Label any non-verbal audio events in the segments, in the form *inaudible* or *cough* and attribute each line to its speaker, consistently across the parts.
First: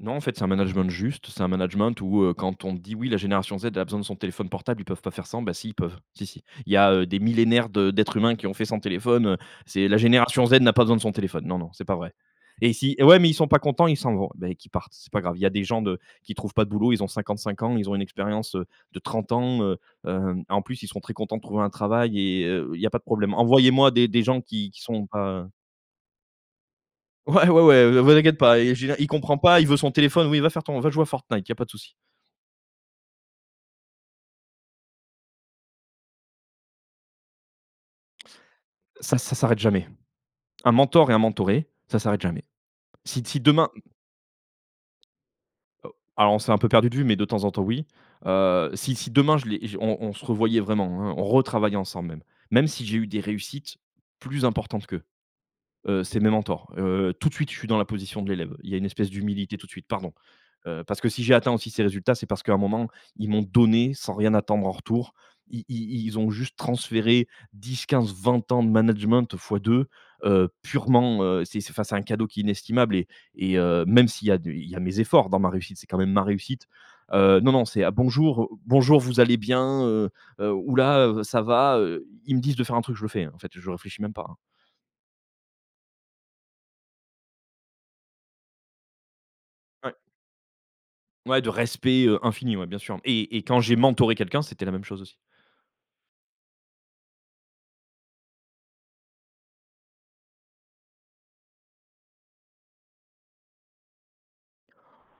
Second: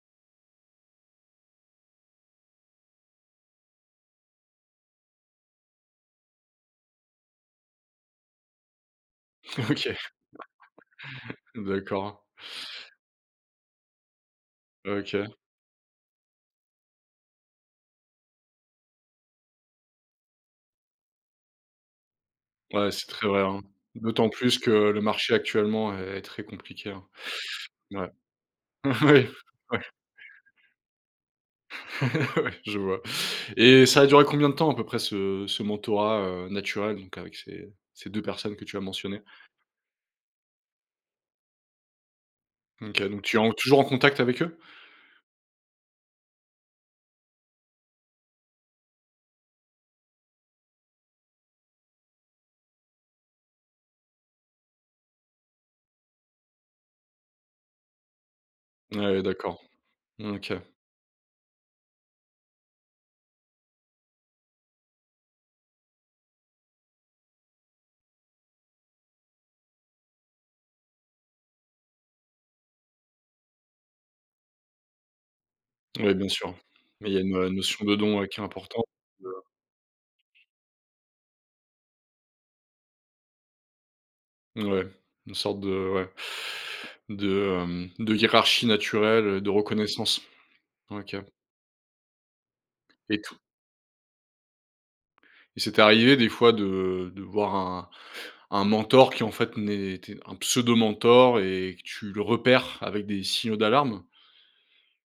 Speaker 1: Non en fait, c'est un management juste, c'est un management où, heu, quand on dit: «Oui la génération Z a besoin de son téléphone portable, ils peuvent pas faire sans». Ben si, ils peuvent, si, si. Il y a, heu, des millénaires de d'êtres humains qui ont fait sans téléphone, heu, c'est
Speaker 2: OK,
Speaker 1: la génération Z n'a pas besoin de son téléphone, non, non, c'est
Speaker 2: *laughs*
Speaker 1: pas vrai
Speaker 2: d'accord.
Speaker 1: et si: «Mais ouais, mais ils sont pas contents, ils s'en vont», mais qu'ils partent, c'est pas
Speaker 2: OK.
Speaker 1: grave. Il y a des gens de qui trouvent pas de boulot ils ont 55 ans, ils ont une expérience, heu, de 30 ans, heu, heu, en plus, ils sont très contents de trouver un travail et heu, où il y a
Speaker 2: Ouais,
Speaker 1: pas de
Speaker 2: c'est très
Speaker 1: problème.
Speaker 2: vrai, hein.
Speaker 1: Envoyez-moi des des
Speaker 2: D'autant
Speaker 1: gens
Speaker 2: plus
Speaker 1: qui
Speaker 2: que
Speaker 1: qui
Speaker 2: le
Speaker 1: sont
Speaker 2: marché
Speaker 1: pas
Speaker 2: actuellement est très compliqué, hein.
Speaker 1: Ouais, ouais, ouais, oh
Speaker 2: Ouais.
Speaker 1: bah t'inquiète pas. Il je veux dire, il
Speaker 2: Oui,
Speaker 1: comprend pas, il veut
Speaker 2: ouais.
Speaker 1: son téléphone, oui va faire ton va jouer à Fortnite, il y pas de souci.
Speaker 2: *laughs* Ouais, je vois et ça a duré combien de temps à peu près ce ce mentorat, heu, naturel, donc avec ces ces 2 personnes que tu as
Speaker 1: Ça
Speaker 2: mentionnées?
Speaker 1: ça s'arrête jamais. Un mentor et un mentoré, ça s'arrête jamais.
Speaker 2: OK,
Speaker 1: Si
Speaker 2: donc
Speaker 1: t
Speaker 2: tu
Speaker 1: si
Speaker 2: es en
Speaker 1: demain, mmh
Speaker 2: toujours en contact avec eux?
Speaker 1: Oh, alors on s'est un peu perdu de vue mais de temps en temps oui, heu, si si demain je les on on se revoyait vraiment, hein, on retravaillait ensemble. Même si j'ai eu des réussites, plus importantes qu'eux, heu, c'est mes mentors. Heu, heu, tout de suite je suis dans la position de l'élève, il y une
Speaker 2: Ouais,
Speaker 1: espèce
Speaker 2: ouais,
Speaker 1: d'humilité,
Speaker 2: d'accord.
Speaker 1: tout de suite, pardon,
Speaker 2: OK.
Speaker 1: heu, parce que si j'ai atteint aussi ces résultats c'est parce qu'à un moment, ils m'ont donné, sans rien attendre en retour. I i ils ont juste transféré, 10-15-20 ans de management, fois 2, heu, purement, heu, c'est c'est enfin c'est un cadeau qui est inestimable et et heu, même s'il y a du il y a mes efforts, dans ma réussite, c'est quand même
Speaker 2: Oui
Speaker 1: ma
Speaker 2: bien sûr,
Speaker 1: réussite.
Speaker 2: mais il y a
Speaker 1: Heu, non,
Speaker 2: une
Speaker 1: non c'est:
Speaker 2: notion
Speaker 1: «Ah
Speaker 2: de don, heu, qui
Speaker 1: bonjour!»,
Speaker 2: est
Speaker 1: heu,
Speaker 2: importante.
Speaker 1: «Bonjour vous allez bien, heu?» Heu, «Houlà!», heu «Ça va?» heu. Ils me disent de faire un truc je le fais, hein, en fait, heu, je réfléchis même pas, hein.
Speaker 2: Ouais, une sorte de ouais, de, hem, de hiérarchie naturelle, heu, de
Speaker 1: Ouais.
Speaker 2: reconnaissance. OK.
Speaker 1: Ouais de respect, heu, infini ouais, bien sûr
Speaker 2: Et
Speaker 1: et
Speaker 2: tout
Speaker 1: et quand j'ai mentoré quelqu'un c'était la même chose aussi.
Speaker 2: et c'est arrivé des fois de de voir un un mentor qui en fait n'était un pseudo mentor et que tu le repères, avec des signaux d'alarme?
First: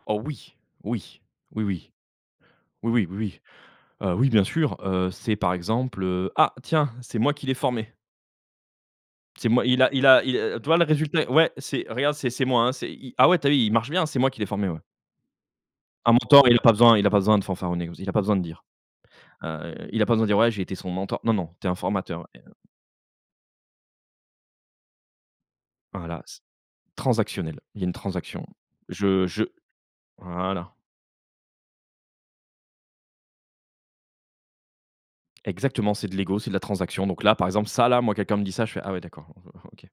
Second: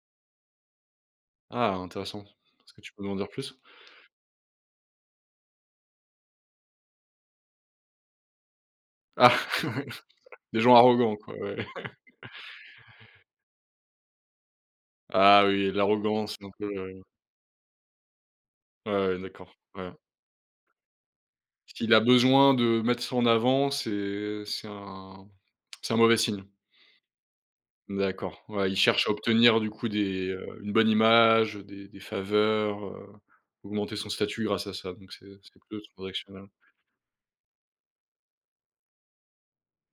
Speaker 1: Oh oui, oui, oui,
Speaker 2: Ah
Speaker 1: oui,
Speaker 2: intéressant, est-ce que
Speaker 1: oui,
Speaker 2: tu peux
Speaker 1: oui,
Speaker 2: m'en dire
Speaker 1: oui,
Speaker 2: plus?
Speaker 1: heu, oui bien sûr, heu, c'est par exemple, heu: «Ah, tiens, c'est moi qui l'ai formé»
Speaker 2: Ah,
Speaker 1: «c'est moi il a il a
Speaker 2: *chuckles*
Speaker 1: il
Speaker 2: des
Speaker 1: tu
Speaker 2: gens
Speaker 1: vois le
Speaker 2: arrogants
Speaker 1: résultat?
Speaker 2: quoi,
Speaker 1: Ouais,
Speaker 2: ouais.
Speaker 1: c'est regarde, c'est
Speaker 2: *laughs*
Speaker 1: c'est moi, hein. C'est, i ah ouais, tu as vu il marche bien? C'est moi qui l'ai formé, ouais»
Speaker 2: Ah oui,
Speaker 1: un
Speaker 2: l'arrogance,
Speaker 1: mentor,
Speaker 2: donc
Speaker 1: il a pas besoin
Speaker 2: heu
Speaker 1: il a pas besoin de fanfaronner, il a pas besoin de dire.
Speaker 2: Ouais, ouais d'accord,
Speaker 1: Heu,
Speaker 2: ouais.
Speaker 1: il a pas besoin de dire: «Ouais, j'ai été son mento» non, non, tu es un
Speaker 2: Ce qu'il a
Speaker 1: formateur, ouais, heu
Speaker 2: besoin de mettre ça en avant c'est, heu, c'est un c'est un mauvais
Speaker 1: Voilà, c
Speaker 2: signe.
Speaker 1: transactionnel, il y une
Speaker 2: D'accord,
Speaker 1: transaction.
Speaker 2: ouais, il cherche à
Speaker 1: Je je
Speaker 2: obtenir du coup des, heu, une
Speaker 1: voilà.
Speaker 2: bonne image, heu des des faveurs, heu, augmenter son statut grâce à ça, donc c'est c'est plus
Speaker 1: Exactement, c'est de l'égo,
Speaker 2: transactionnel.
Speaker 1: c'est de la transaction. Donc là, par exemple ça là, moi quelqu'un me dit ça je fais: «Ah ouais d'accord, ah O O OK».